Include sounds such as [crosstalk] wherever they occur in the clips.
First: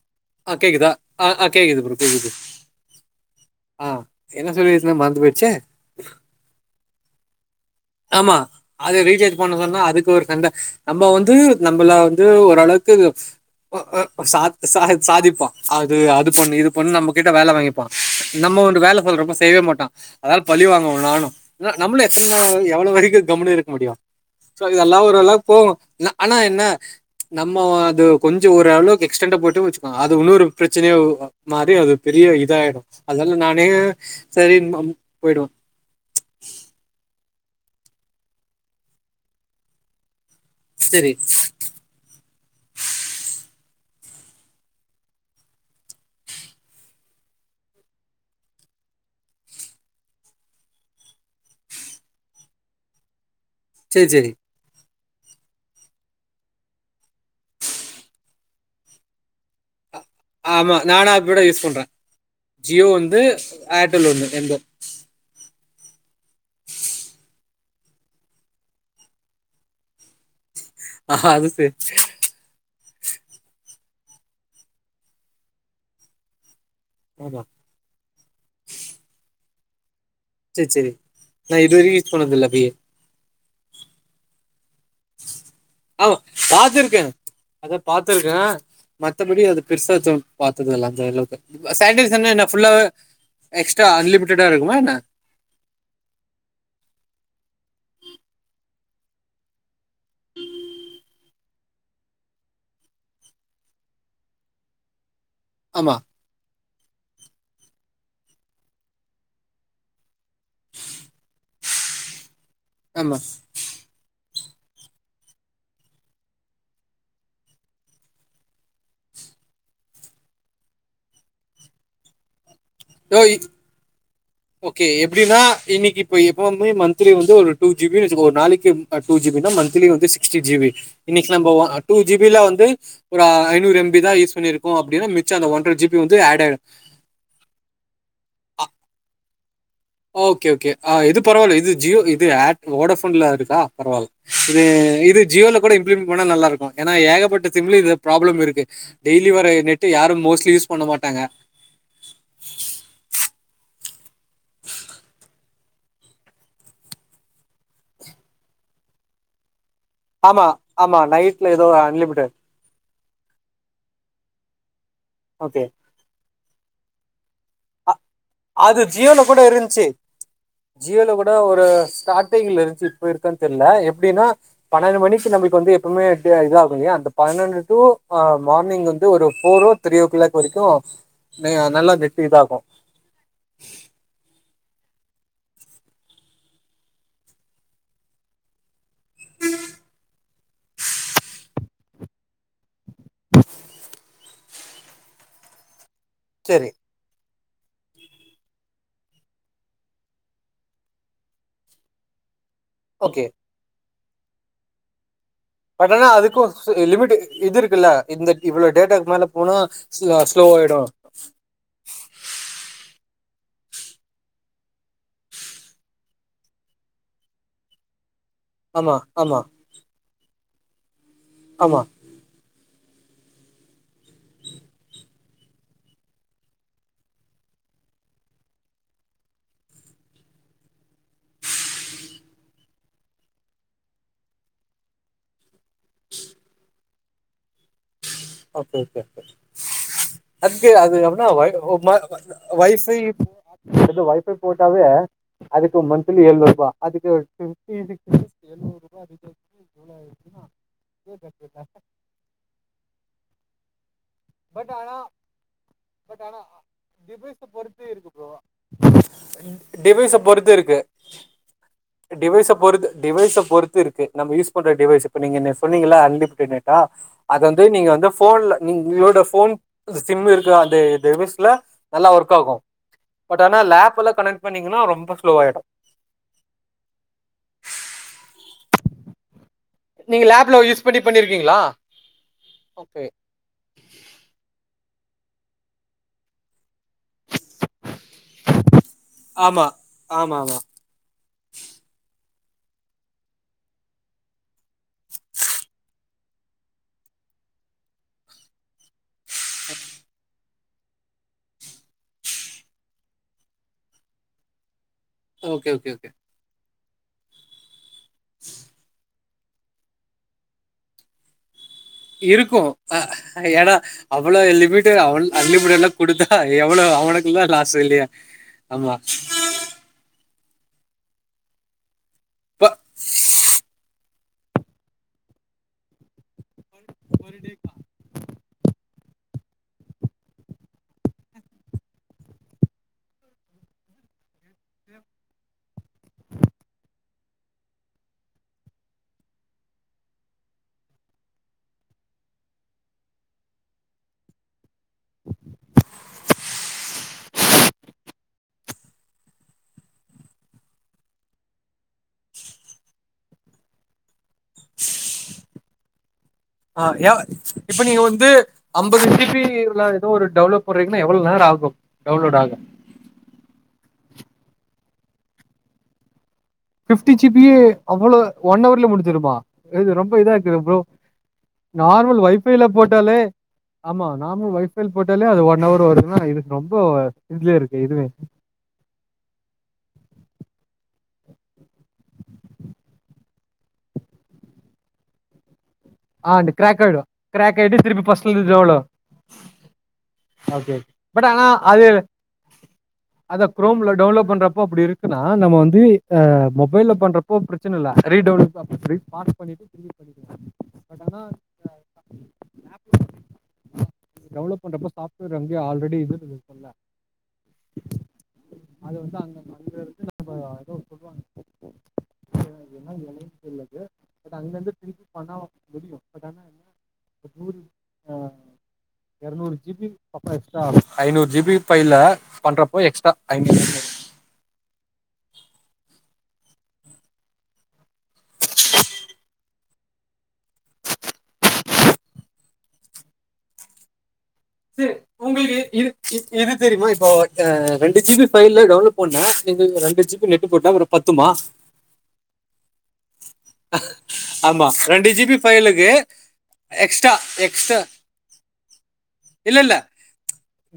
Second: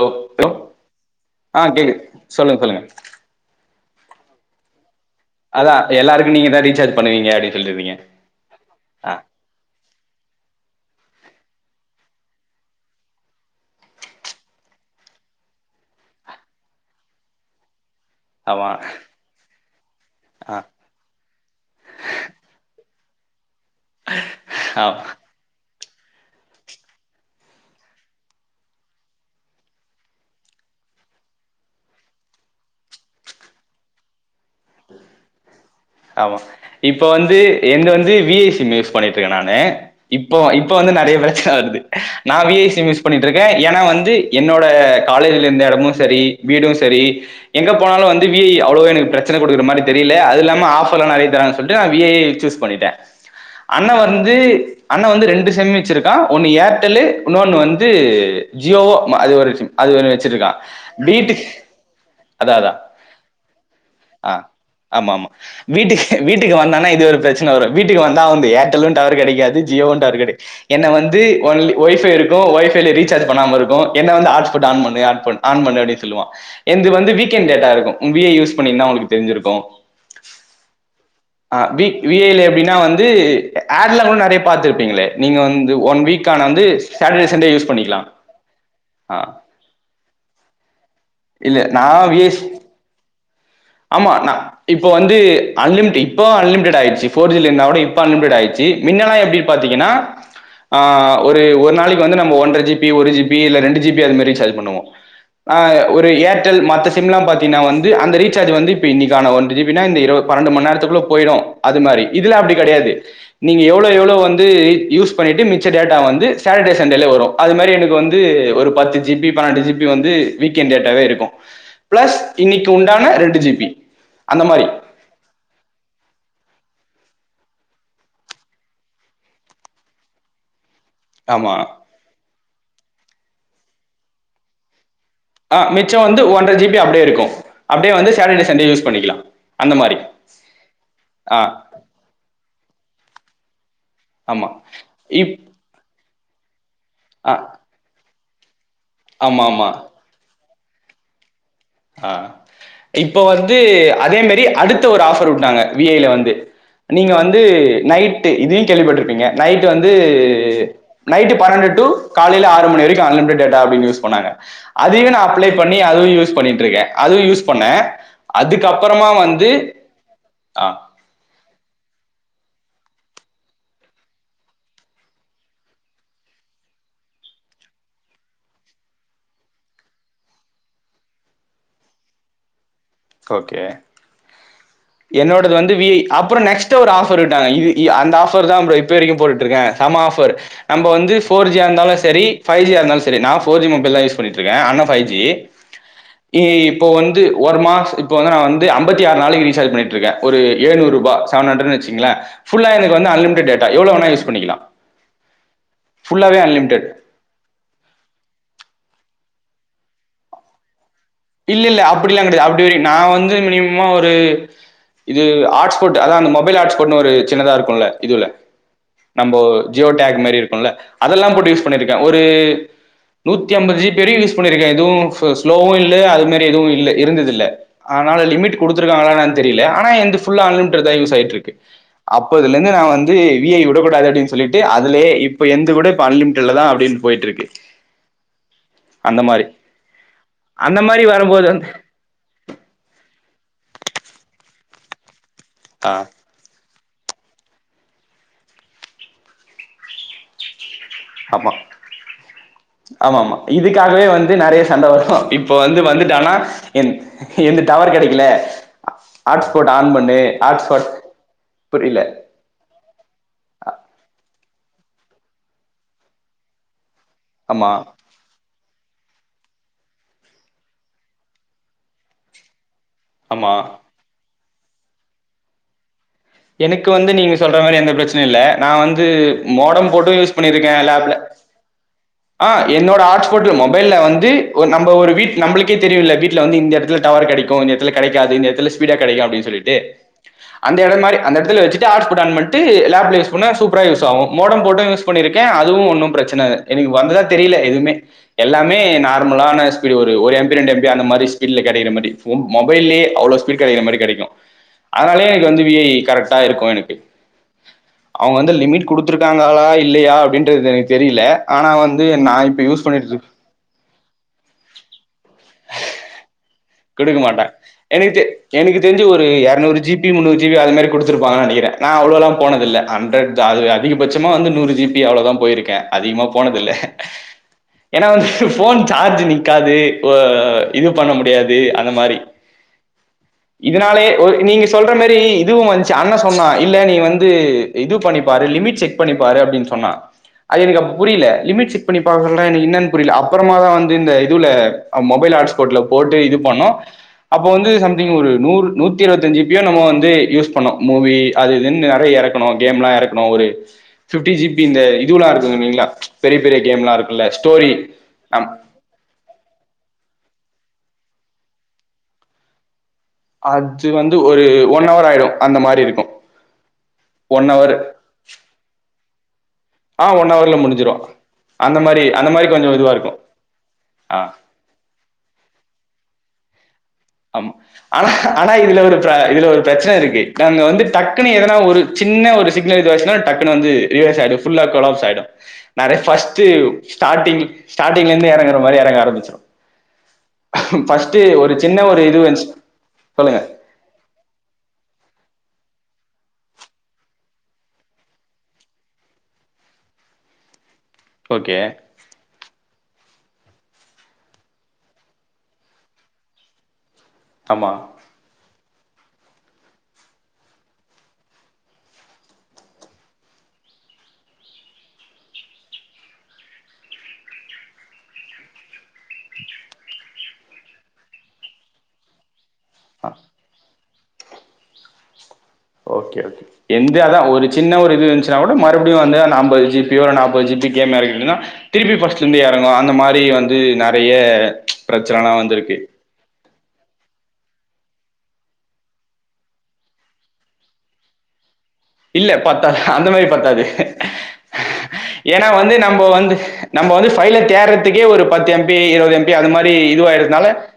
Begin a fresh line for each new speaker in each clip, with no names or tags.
Hello hello
அ கேக்குதா ஆ கேக்குது ப்ரோ கேக்குது ஆ என்ன சொல்லி
அதா எல்லாருக்கோ நீங்கதா ரீச்சார்ஜ் பண்ணுவங்க அப்டினு
ஆமா அத ரீசார்ஜ் பண்ண சொன்னா அதுக்கு ஒரு சண்ட நம்ம வந்து நம்மள வந்து ஓரளவுக்கு ஒ ஓ சாத் சா சாதிப்போ அது அது பண்ணு இது பண்ணு நம்ம கிட்ட வேல வாங்கிப் நம்ம
ஆமா
ஒரு வேல சொல்றப்ப செய்வே மாட்ட அதால
ஆ
பழிவாங்க நானோ நம்மளோ எத்தன நாளா எப் அவ்ளோ வரைக்கோ கம்முனு இரு முடிய சோ
ஆ
இதெல்லா ஒரளவுக்கு போவோ ஆனா என்ன நம்ம ஒ அது கொஞ்சோ ஓரளவுக்கு எக்ஸ்டண்டா போய்ட்டோனு வெச்சுக்கோங்க அது இன்னொரு பிரச்சனையா மாதிரி அது பெரிய இத ஆயிடோ அதால நானே [unintelligible]
ஆமா இப்போ வந்து எங்க வந்து விஐ சிம் யூஸ் பண்ணிட்டு இருக்க நானு இப்போ இப்ப வந்து
சரி,
நெறைய பிரச்சன வருது நா விஐ சிம் யூஸ் பண்ணிட்டு இருக்க ஏன்னா வந்து என்னோட காலேஜில இருந்த எடமு செரி வீடு செரி எங்க போனாலு வந்து விஐ அவ்ளோ எனக்கு பிரச்சன குடுக்கற மாரி தெரில அது இல்லாம ஆ போ நெறைய தறாங்கன்டு சொல்லிடு நா விஐ சூஸ் பண்ணிட்ட அண்ண
சரி, சரி.
வந்து அண்ணா வந்து ரெண்டு சிம் வெச்சுருக்கா ஒன்னு ஏர்டெல்லு இன்னொன்னு வந்து ஜியோவோ அது ஒரு சிம் அது ஒன்னு வச்சிருக்கா
ஆமா நானா
வீட்டுக்கு
[unintelligible] யூஸ் பண்ற
அதா அதா
ஜியோ வந்து ஏர்டெல் ஒன்னு
ஆ
எந்தோ
ஆமா ஆமா வீட்டுக்கு வீட்டுக்கு வந்தனா இது ஒரு பிரச்சன வரும் வீட்டுக்கு வந்தா வந்து ஏர்டெல்லு டவர் கெடைக்காது ஜியோவ டவர் கெடைக்காது என்ன வந்து
ஆஹ், அது சரி.
ஒன்லி ஒய்பை இருக்கு ஒய்பைல ரீச் ரிசார் பண்ணாம இருக்கு என்ன வந்து ஆட்ஸ்பாட் ஆன் பண்ணு ஆன் பண்ணூ அப்டின்னு சொல்லுவா எந்து வந்து
ஆமா.
வீக்கெண்ட் டேட்டா இருக்கு விஐ யூஸ் பண்ணிருந்திங்கன்னா உங்குளுக்கு தெரிஞ்சிருக்கு
சரி, சரி. நான்
ஆஹ் வி
இதுவரைக்கும் யூஸ்
விஐல
பண்ணதில்ல அப்டியே.
எப்டின்னா வந்து ஏட்லாம் கூட நெறைய பாத்துக்கலா ங்களே நீங்க வந்து ஒன்
ஆமா
வீக் ஆன வந்து
பாத்துருக்கேன்.
சாட்டர்டே சண்டே யூஸ்
அதான்
பண்ணிக்கலா
பாத்துருக்கேன். பாத்ததில்லா சாட்டடே சண்டே
விஐஸ்
என்ன புல்லாவே
ஆமா இப்ப வந்து அன்லிமிட் இப்ப அன்லிமிட் ஆயிருச்சு போர்ஜில இருந் அன்லிமிட்டே ஆயிருச்சு முன்ன எப்டி பாத்தீங்கன்னா ஒரு நாளைக்கு வந்து ஒன்டற ஜிபி ஒரு ஜிபி அது மாரி ரிசாஜ் பண்ணுவோ ஆ
ஆமா,
ஒரு ஏர்டெல் மத்த சிம் எல்லா பாத்தீங்கன்னா வந்து அந்த ரீட்ட அது வந்து இப்ப இன்னிக்கான ஒன்ற ஜிபி பன்னென்டு மணி நேரத்துக்குள்ள போயிடும் அது மாரி இதுல அப்டி இல்ல கெடயாது
ஆமா.
நீங்க எவ்ளோ எவ்ளோ வந்து யூஸ் பண்ணிட்டு மிச்ச டேட்டா வந்து சாட்டர்டே சண்டே வரு அது மாரி எனக்கு வந்து ஒரு பத்து ஜிபி பன்னென்டு ஜிபி ரேட்டவே இருக்கு பிலஸ் இன்னிக்கு உண்டான
ஓ!
ரெண்டு [inaudible]
ஓகே எப்டின்னா இன்னிக்கு இப்ப வந்து வ ஒரு டூ ஜிபி ஒரு நாளிக்கு டூ ஜிபினா மந்தலி வந்து சிக்ஸ்டி ஜிபி இன்னிக்கு
ஆமா.
நம்ம டூ ஜிபில வந்து ஒரு ஐநூறு எம்பி தா யூஸ் பண்ணியிருக்கோ அப்டி
ஆஹ் மிச்சம் வந்து ஒன்றர ஜிபி அப்டியே இருக்கு அப்டியே வந்து சாட்டர்டே
அ
சண்டே யூஸ் பண்ணிக்கலா
ஓகே ஓகே அ இது பரவால்ல இது ஜியோ இது ஏட் வோடஃபோன்ல இருக்கா பரவால்
ஆமா.
இது இது
இப்
ஜியோல கூட இம்ப்ளிம் மனா நல்லாருக்கு ஏனா ஏக
ஆ
பட்ட திம்ளி இது ப்ராப்ளம் இருக்கு டெய்லி வர
ஆமாமா.
நெட்டு யாரும் மோஸட்லி யூஸ் பண்ண மாட்டாங்க
அ இப்ப வந்து அதே மேரி அடுத்த ஒரு ஆஃப்பர் வுட்டாங்க வி ஐ ல வந்து நீங்க வந்து நைட்டு இதியு கேள்விப்பட்டிருப்பீங்க நை ட்டு வந்து
ஆமா, ஆமா.
நைட்டு
நைட்ல
பன்னெண்டு
ஏதோ
டூ
அன்லிமிடெட்.
காலைல ஆறு மணி வரை அன்லிமிடட் டேட்டா அப்டின் யூஸ் பண்ணாங்க அதையு நா அப்ளை
ஓகே.
பண்ணி அதுவு யூஸ் பண்ணி ட்ருக்கே அதுவு யூஸ் பண்ணே
அ அது ஜியோல கூட இருஞ்ச்சி
ஆ
ஜியோல கூட ஒரு ஸ்டாட்டிங்ல இருஞ்சி இப்ப இருக்கான் தெர்ல எப்டினா பன்னெண்டு மணிக்கு நம்ப இப்ப வந்து எப்புமே இத ஆகு இல்யா அந்த பன்னெண்டு டூ அ மானிங் வந்து ஒரு ஃபோரோ ஓ த்ரீ ஓ கிளாக் வரிக்கு ந நல்லா நெட்டு இதாகு
ஓகே என்னோடது வந்து வி ஜ அப்றோ நெக்ஸ்ட் ஒரு ஆஃபர் விட்டாங்க இது இ அந்த ஆஃபர் தா ப்ரோ இப்ப வரிக்கு போட்டுட்ருக்கே செம்ம ஆஃபர் நம்ப வந்து ஃபோர் ஜியா இருந்தாலு சரி ஃபைவ் ஜியா இருந்தாலு ஸ் சரி நா ஃபோர் ஜி மொபைல்தா யூஸ் பண்ணிட்ருகே ஆனா ஃபைவ் ஜி இ
சரி
இப்போ வந்து ஒரு மாச இப்ப வ நா வந்து ஐம்பத்தி ஆறு நாளக்கி ரீசார்ஜ் பண்ணிட்ருக்கே ஒரு ஏழ்நூறுபா செவன் ஹண்ரட்னு வெச்சுக்ங்ளே ஃபுல்லா எனக்கு வந்து
ஓகே
அன்லிமிடட் டேட்டா எவ்ளோ வேணா யூ பண்ணிக்கலா
பட் ஆனா அதுக்கு சு லிமிட் இது இருக்குல்ல இந்த இவ்ள டேட்டாக்கு மேல போனா ஸ் ஸ்லோ ஆயிடு
இல்லில்ல அப்டெல்லா கெடையா அப்டி வரி நா வந்து மினிமமா ஒரு இது ஆட்ஸ்போட் அதா அந்த மொபைல் ஆட்ஸ்போட்னு ஒரு சின்னதா இருக்குல்ல இதுல
ஆமா
நம்போ
ஆமா
ஜியோ டேக் மாரி இருக்குல்ல அதெல்லாம் போட்டு யூஸ்
ஆமா
பண்ணிருக்கே ஒரு நூத்தி அம்பது ஜி பி வரிகு யூஸ் பண்ணிருக்கே எதுவு ஃவு ஸ்லோவு இல் ல்ல அது மாரி எதுவு இல்ல இருந்ததில்ல ஆனால லிமிட்டு குடுத்திருக்காங்களா என்னன் தெரில ஆனா என்து ஃபுல்லா அன்லிமிடெட் தா யூஸ் ஆயிட்டுருக்கு அப்பதுலந்து நா வந்து வி ஐ விடக்கூடாது அப்டின் சொல்லிட்டு அதுலயே இப்ப என்து கூட இப்ப அன்லிமிடெட்ல தா அப்டின் போயிட்டு இருக்கு.
ஓகே ஓகே
அந்த
ஓகே
மாரி
அ த்து
அந்த
அது
மாரி
அப்பனா
வரும்போது
வை
வந்து
[unintelligible] வைஃபை [inaudible] போய் போட்டாவே அதுக்கு
ஆ
மந்த்லி ஏழுநூறுவா அதுக்கு ஃபிஃப்டி சிக்ஸீ எழுநூறுபா ரீசார்ஜ்
ஆமா
[inaudible] [unintelligible]
ஆமா ஆமா இதுக்காகவே வந்து நெறைய
பட்
சண்ட
ஆனா
வரு இப்போ வந்து
பட்
வந்துட்டானா
ஆனா
என்
டிவைஸை
எந்து
பொறுத்து
டவர்
இருக்கு
கெடைக்கல
ப்ரோ
ஹாட்ஸ்பாட் ஆன்
டிவைஷ
பண்ணு
பொறுத்து இருக்கு
ஹாட்ஸ்பாட் புரியல
டிவைஸை பொறுத் டிவைஸை பொறுத்து இருக்கு நம்ம யூஸ் பண் ற டிவைஸ் இப்ப நீங்க என் சொன்னீங்க அன்ளிமிடட் டேட்டா அது வந்து
ஆமா
நீங்க வந்து போன்ல நீங்க உங்களோட போன் சிம் இருக்கு அந்த டிவைஸ்ல நல்லா ஒர்க் ஆகு பட்
ஆமா
ஆனா லேப் எல்லா கனெக்ட் பண்ணீங்கன்னா ரொம்ப ஸ்லோ ஆயிடும்
எனக்கு வந்து நீங்க சொல்ற மாதிரி எந்த பிரச்சன இல்ல நா வந்து மோடம் போட்டும்
நீங்க
யூஸ்
லேப்ல
பண்ணியிருக்கே
யூஸ் பண்ணி
லேப்ல
பண்ணிருக்கீங்களா
ஆ என்னோட
ஓகே
ஹாட்ஸ்போட் மொபைல வந்து நம்ம ஒரு வீட் நம்ளுக்கே தெரியுல வீட்ல வந்து இந்த இட டவர் கிடைக்கும் இந்த இடத்துல கிடைக்காது இந்த இடத்துல ஸ்பீடா கிடைக்கும் அப்டின்னு
ஆமா
சொல்லிட்டு
ஆமா ஆமா
அந்த இடம் மாரி வச்சட்டு ஹாட்ஸ்பாட் ஆன் பண்ட்டு லாப்ல யூஸ் பண்ணா சூப்பராக யூஸாகும் மோடம் போட யூஸ் பண்ணிருக்கே அதுவு ஒன்னு பிரச்ச ன எனக்கு வந்ததா தெரியல எதுவுமே எல்லாமே நா ர்மலான ஸ்பீடு ஒரு ஒரு எம் ரெண்டு எம்பி அந்த மாரி ஸ்பீடல கிடைக்கற மாதிரி மொபைலே அவளோ ஸ்பீ்டு கிடைக்கற மாரி கிடைக்கு அதனாலயே எனக்கு வந்து
ஓகே
விஐ
ஓகே ஓகே
கட்டா இருக்கோ எனக்கு அவுங்க வந்து லிமிட் குடுத் விட்டுருக்காங்களா இல்லையா அப்படின்றது எனக்கு தெரியல ஆனா வந்து நான் இப்ப
இருக்கும்
யூஸ்
ஆ
பண்ணிட்டு
ஏன்னா அவ்ளோ லிமிட் அவ அன்லிமிட்லாம் குடுத்தா எ
குடுக்க மாட்டான் எனக்கு தெ எனக்கு
ஆமா.
தெரிஞ்சு ஒரு எரநூறு ஜிபி முன்னூறு ஜிபி டிவியு அது மாரி குடுத்துருப்பாங்கன்னு நெனக்கிறே ன்னா அவ்ளோல்லாம்
இப்ப
போனதில்ல ஹண்ட்ரட்தா அ அதிகபட்சமா வந்து நூறு ஜிபி அவ்வளோதான் போயிருக்கேன் அதிகமாக போனதில்லை ஏனா வந் போன் சார்ஜ் நிக்காது ஓ இது பண்ண முடியாது அந்த மாரி இதனாலயே ஓ நீங்க சொல்ற மாரி இதுவும் வந்ச்சி அண்ணண் சொன்னான் இல்ல நீ வந்து இது பண்ணி பாரு லிமிட் செக் பண்ணி பாரு அப்டின்னு சொன்னான் அது எனக்கு அப்ப புரியல லிமிட் செக் பண்ணி பாக்கணும்னா எனக்கு என்னானு புரில அப்பரமாதான் வந்து இதுல மொபைல் ஹாட்ஸ்பாட்ல போட்டு இது பண்ணோ அப்ப வந்து சம்திங்க் ஒரு நூறு நூத்தி இருவத்தஞ்சி ஜிபி என்னமோ வந்து யூஸ் பண்ணோம் மூவி அது இதுனு நறயா இறக்கனம் கேம்லா இறக்கனம் ஒரு பிப்டி ஜிபி இந்த இதுலாம் இருக்கு இல்லிங்களா
ஆ ஏவ இப்ப நீங்க ஒந்து ஐம்பது ஜிபி இதுல ஏதோ ஒரு டவுன்லோட் போறீங்கன்னா எவ்ளோ நேரோ ஆகு டவுன்லோடு ஆகு
அது வந்து ஒரு ஒன் அவர் ஆயிடு அந்த மாரி இருக்கு
ஃபிப்டி ஜிபியே அவ்ளோ ஒன் னவர்ல முடுஞ்சிருமா இது
ஆ
ரொம்ப
ஒன்
இதா
ஹவர்ல
இக்குது ப்ரோ
முடிஞ்சிரும் அந்த மாரி
நார்மல்
அந்த
ஒய்
மாரி
ஃபைல
கொஞ்சம் இதுவா இருக்கும்
போட்டாலே ஆமா
ஆ
நார்மல் ஒய் ஃபைல் போட்டாலே அது ஒன்னவர் வரு இன்னா இருக்கோம்
அம் ஆனா ஆனா இதுல ஒரு இதுல ஒரு பிரெச்சன இருக்கு நாங்க வந்து டக்குன்ன எதன ஒரு சின்ன ஒரு சிக்னல் இதாச்சுனா டக்கு வந்து ரிவஸ் ஆயிடு ஃபுல்லா கொலாப்ஸ் ஆய்டு நாரே
ஆ
ஃபஸ்ட்
அந்த கிராக் ஆயிடும்.
ஸ்டாடிங்
கிராக் ஆயிட்டு திருப்பி
ஸ்டாடிங்
ஃபர்ஸ்ட்ல
இருந்து எறங்கற மாரி
டவுன்லோட்
எறங்க ஆரெமெச்சு
ஓகே.
ஃபஸ்ட்
பட் ஆனா
ஒரு சின்ன
அது
ஒரு இது வந்துச்சு சொல்லுங்க
அத குரோம்ல டவுன்லோட் பண்றப்பே அப் இருக் எதுக்னா நம்ம வந்து அ மொபைல பண்றப்போ பிரச்சன இல்ல ரீ டவுன்லோட் ரீ பாஸ் பண்ணி
ஓகே
டான்லோடு பண்றப்ப சாஃப்ட்வேர் அங்கேயே ஆல்ரெடி இது இருக்குல
ஆமா
அது வந்து அங்க அங்க இருந்து நம்ம ஏதோ சொல்லுவாங்க அது என்னனு எனக்கு தெரியல அது பட் அங்க இருந்து திருப்பி பண்ணா தெரியும் பட் ஆனா நூறு எறநூறு ஜி பி அப்பே எக்ஸ்ட்ரா ஐநூறு ஜி பி பைல பண்றப்போ
ஆ
எக்ஸ்ட்ரா ஐநூறு
ஓகே ஓகே ஏந்து அதா ஒரு சின்ன ஒரு இருந்ச்சுனாகூட மறுபடியு வந்த அந்த அம்பது ஜி ப் பியோ நாப்பது ஜி பி கேம் எறக்கிடோனா திருப்பி ஃபஸ்ட்லருந்து எறங்கு அந்த மாரி வந்து நெறையே
சே இது உங்களுக்கு இது இது தெரியுமா இப்போ ரெண்டு ஜி பி ஃப்பைல்ல டவுன்லோட் பண்ண நீங்க ரெண்டு ஜி பி நெட் போட்டா அப்றோ பத்துமா
இல்ல பத்தாது அந்த மாரி பத்தாது
ஆமா ரெண்டு ஜிபி
ஏன்னா வந்து
ஃபைலுக்கு
நம்ம வந்து நம்ம வந்து
எக்ஸ்ட்ரா
ஃப்பைல
எக்ஸ்ட்ரா
தேடறதுக்கே ஒரு பத்து எம் பி இருவது எம் பி அந்த
இல்ல
மாரி
இல்ல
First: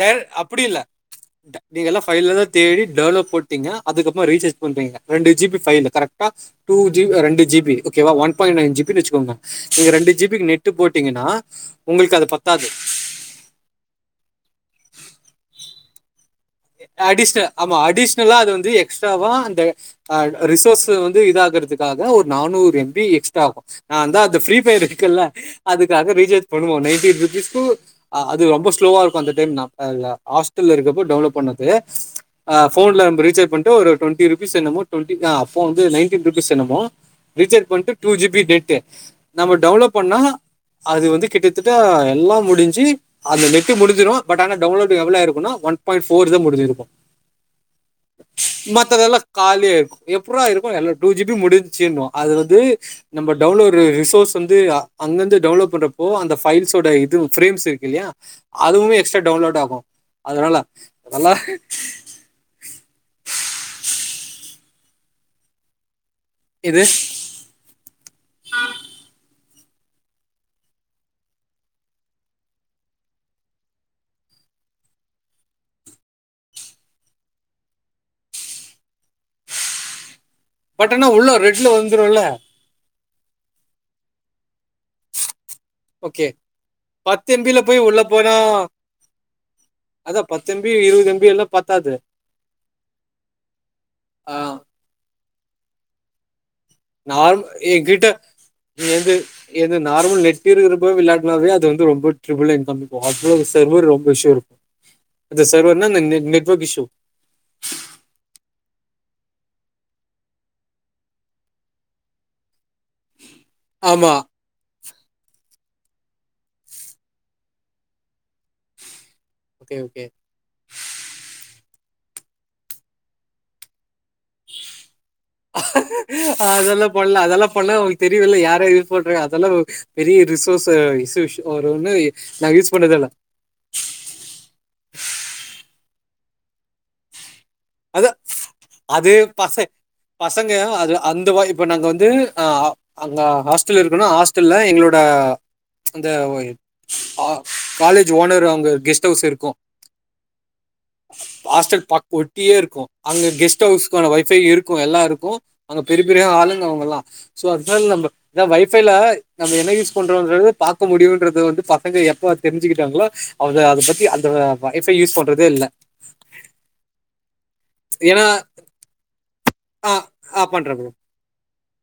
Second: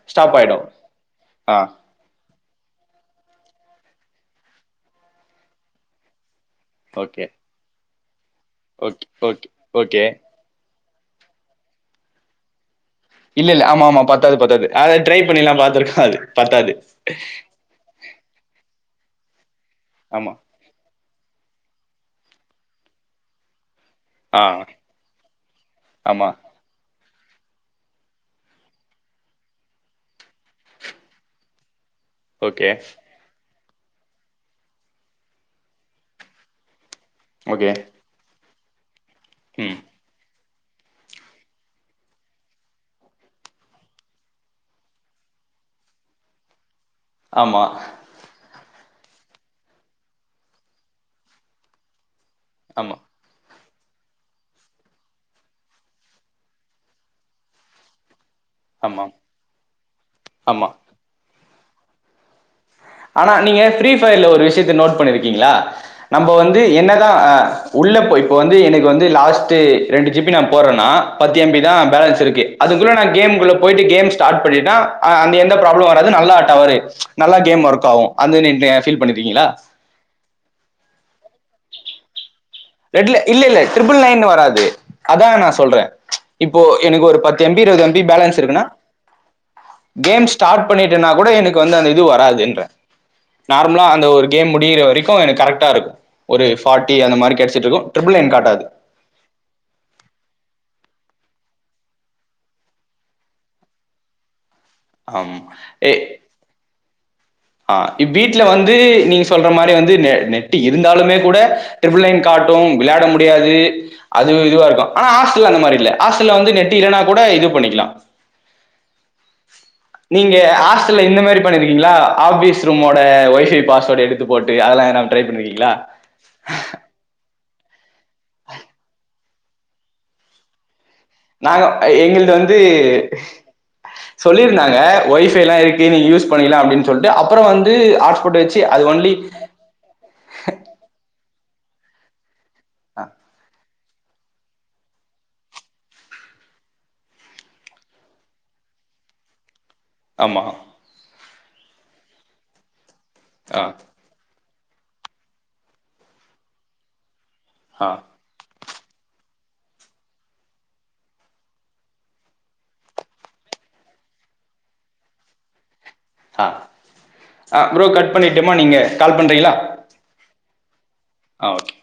டேர் அப்டி இல்ல
ஆ
நீங்க எல்லா ஃப்பைலலா தேடி டேவலப் போட்டீங்க அதுக்கு அப்போ ரீசார்ஜ் பண்றீங்க ரெண்டு ஜி பி ஃப்பைலு கரெக்டா டூ ஜி
ஓகே
ரெண்டு ஜி பி ஓகேவா one point nine G B
okay
வெச்சுக்கோங்க
ஓகே
நீங்க
ஓகே
ரெண்டு ஜி பிக்கு நெடட்டு போட் டேங்கன்னா உங்களுக்கு அது பத்தாது
இல்ல இல்ல ஆமா ஆமா பத்தாது பத்தாது அத ட்ரை பண்ணிலா பாத்துருக்காரு
அடிஷ்னல் ஆமா அடிஷனலா அது வந்து எக்ஸ்ட்ராவா அந்த
ஆமா
ரிசோர்ஸ் வந்து இத ஆகறது க்காக ஒரு நானூறு எம் பி எக்ஸ்ட்ரா ஆகு நாதா அந்த
ஆ
பிரீ பயர் இருக்குல்ல அதுக்காக
ஆமா
ரீசார்ஜ் பண்ணுவோ நைடே ரிஸ்க்கு அது ரொம்ப ஸ்லோவா இருக்கூ அந்த டைம் ஹாஸ்டல்ல இருக்கப்ப டெவலப் பண்ணது ஆ
ஓகே
ஃபோன்ல நம்ப ரீச்சார்ஜ் பண் ஒரு ட்வெண்டி ருபீஸ் என்னமோ ட்வெண்டி ஆ அப்போ வந்து நைன்டீன் ருபீஸ் என்னமோ ரீச்சார்
ஓகே
பண்ட்டு டூ ஜீ பி டேட் கே நம்ம
ம்
டெவலப் பண்ணா அது வந்து கிட்டத்தட்ட எல்லா முடிஞ்சு அது நெட்டு முடிஞ்சிரு பட் ஆனா டவுன்லோடு எவ்ளோ ஆய்ருக்குனா ஒன் பாயிண்ட் ஃப் ஃபோர் தா முடிஞ்சிருக்கு
ஆமா
த்ததெல்லா காலியாய்ருக்கு எப்புர்றா இருக்கு ஆனா டூ ஜீ பி முடிஞ்சின்வா அது வந்து
ஆமா
நம்ப டவுன்லோட் ஒரு ரிசோர்ஸ் வந்து அ அங்கந்து டவ்ன்லோட் பண்றப்போ அந்த ஃபைல்ஸோட இது ஃபிரேம்ஸ் இருக்குல்லியா அதுவுமே
ஆமா
எக்ஸ்ட்ரா டவுன்லோட் ஆகு அதனால
ஆமா
நல்லா
ஆனா நீங்க ஃப்ரீபயர்ல ஒரு விஷயத்த நோட் பண்ணிருக்கீங்களா நம்ப வந்து
இது
என்ன தா அ உள்ளப் போய் இப்போ வந்து எனக் வந்து லாஸ்ட் டு ரெண்டு ஜு பி நா போற்றன்னா பத்து எம் பி தா பேலன்ஸ் இருக்கு அதுக்குள்ள நா கேம்குள்ள பொய்ட்டு கேம் ஸ்டாரனட் பண்ணிட்டா அந்த எந்த ப்ராபுளமு வராது நல்லா டவரு நல்லா கேம் ஒர்க் ஆவு [unintelligible] ஃபீல் பண்ணிருக்கீங்ளா
பட் ஆனா உள்ள ரெட்ல வந்துரூல
ரெட்ல இல்ல இல்ல ட்ரிபிள் நைன்னு வராது அதான நா சொல்றே ச்ச்
ஓகே
இப்போ எனக்கு ஒரு பத்து
எம்பில
எம்பி
போய்
இருவது எம்பி
உள்ள போனா
பேலன்ஸ் இருக்குனா கேம்
அதான் பத்து
ஸ்டாட்
எம்பி
பண்ணிட்டனா
இருபது
கூட
எம்பி எல்லாம்
எனக்கு வந்து
பத்தாது
அந்த இது வராதுன்ற நார்மலா அந்த ஒரு
ஆ
கேம் முடியுற வரைக் [unintelligible] எனக் கரெக்டா இருக்கூ ஒரு பாட்டி அந்தமாரி [unintelligible]
ஏன் கிட்ட எது எது நார்மல் நெட் இருக்கிற [unintelligible] விளாட்னாவே அது வந்து ரொம்ப டிரிபிள் நைன்தா [unintelligible] அவ்ளோ சர்வர் ரொம்ப இஸ்யூ இருக்கூ
ஆமா.
அந்த சர்வர்னா
எ
இந்த ந நெட்வொர்க் இஸ்யூ
ஆ வீட்ல வந்து நீங்க சொல்ற மாரி வந்து ந நெட்டு இருந்தாலுமே கூட ட்ரிபிள் நைன் காட்டு விளாட முடி யாது
ஆமா
அது இதுவா இருக்கூ ஆனா ஹாஸ்ட்ல்ல அந்த மாரில்ல ஹாஸ்டல்ல வந்து நெட் இல்லன்னா கூட இதுவ் பண்ணிக்கலா
ஓகே ஓகே
நீங்க ஹாஸ்டல்ல இந்த மாரி பண்ணிருக்கீங் டிங்ளா ஆஃபீஸ் ரூமோட ஒய்ஃபை பாஸ்வேர்டு எடுத் த்து போட்டு அதெல்லா யாராவ்து ட்ரை பண்ணிருக்கீங்ளா
அதெல்லாம் பண்ணல அதெல்லாம் பண்ணா அவங்களுக்கு தெரியூல்ல யாரா யூஸ் பண்றாங்க அதெல்லா பெரிய ரிசோர்ஸ் இஷ்யூ
நாங்க
ஒரு
அ
ஒன்று
எங்கள்ட்ட
நான்
வந்து
யூஸ் பண்ணதில்ல
சொல்லிருந்தாங்க ஒய்ஃபைலா இருக்கு நீங்க யூஸ் பண்ணிக்லா அப்டின் சொல்ட்டு அப்
அது அது பச பசங்க அது அந்த வைப் இப்ப நாங்க வந்து அ ஆஹ் அந்த ஹாஸ் ஃபில் இருக்குனா ஹாஸ்டல்ல எங்ளோட அந்த வோ இர் ஆ காலேஜு ஓனர் அவுங்க கெஸ்ட்டவ்ஸ் இருக்கு
ஆமா
ஆஸ்டல் பக் ஒட் டியே ருக்கு அங்க கெஸ்ட் அவ்ஸ்க்கான ஒய்ஃபை இரு க்கு எல்லாருக்கு அங்க பெரி பெரியா ஆளுங்க அவுங்கல்லா சோ
ஆ
அத்னால நம்ப தா வைஃப் ஃபைல நம்ம என்ன யூஸ் பண்றோன்றது பாக்க முடியுன்றது வந்து பசங்க எப்போ தெரிஞ்சுக்கிட்டாங்ளோ அவங்க அத பத்தி அந்த ஆ பா ஒய்ஃபை யூஸ் பண்றது இல்ல
அஹ் அஹ் ப்ரோ கட் பண்ணிட்டுமா நீங்க கால் பண்றீங்களா
அஹ் ஹ அஹ் பண்றேன் ப்ரோ
ஆ ஓகே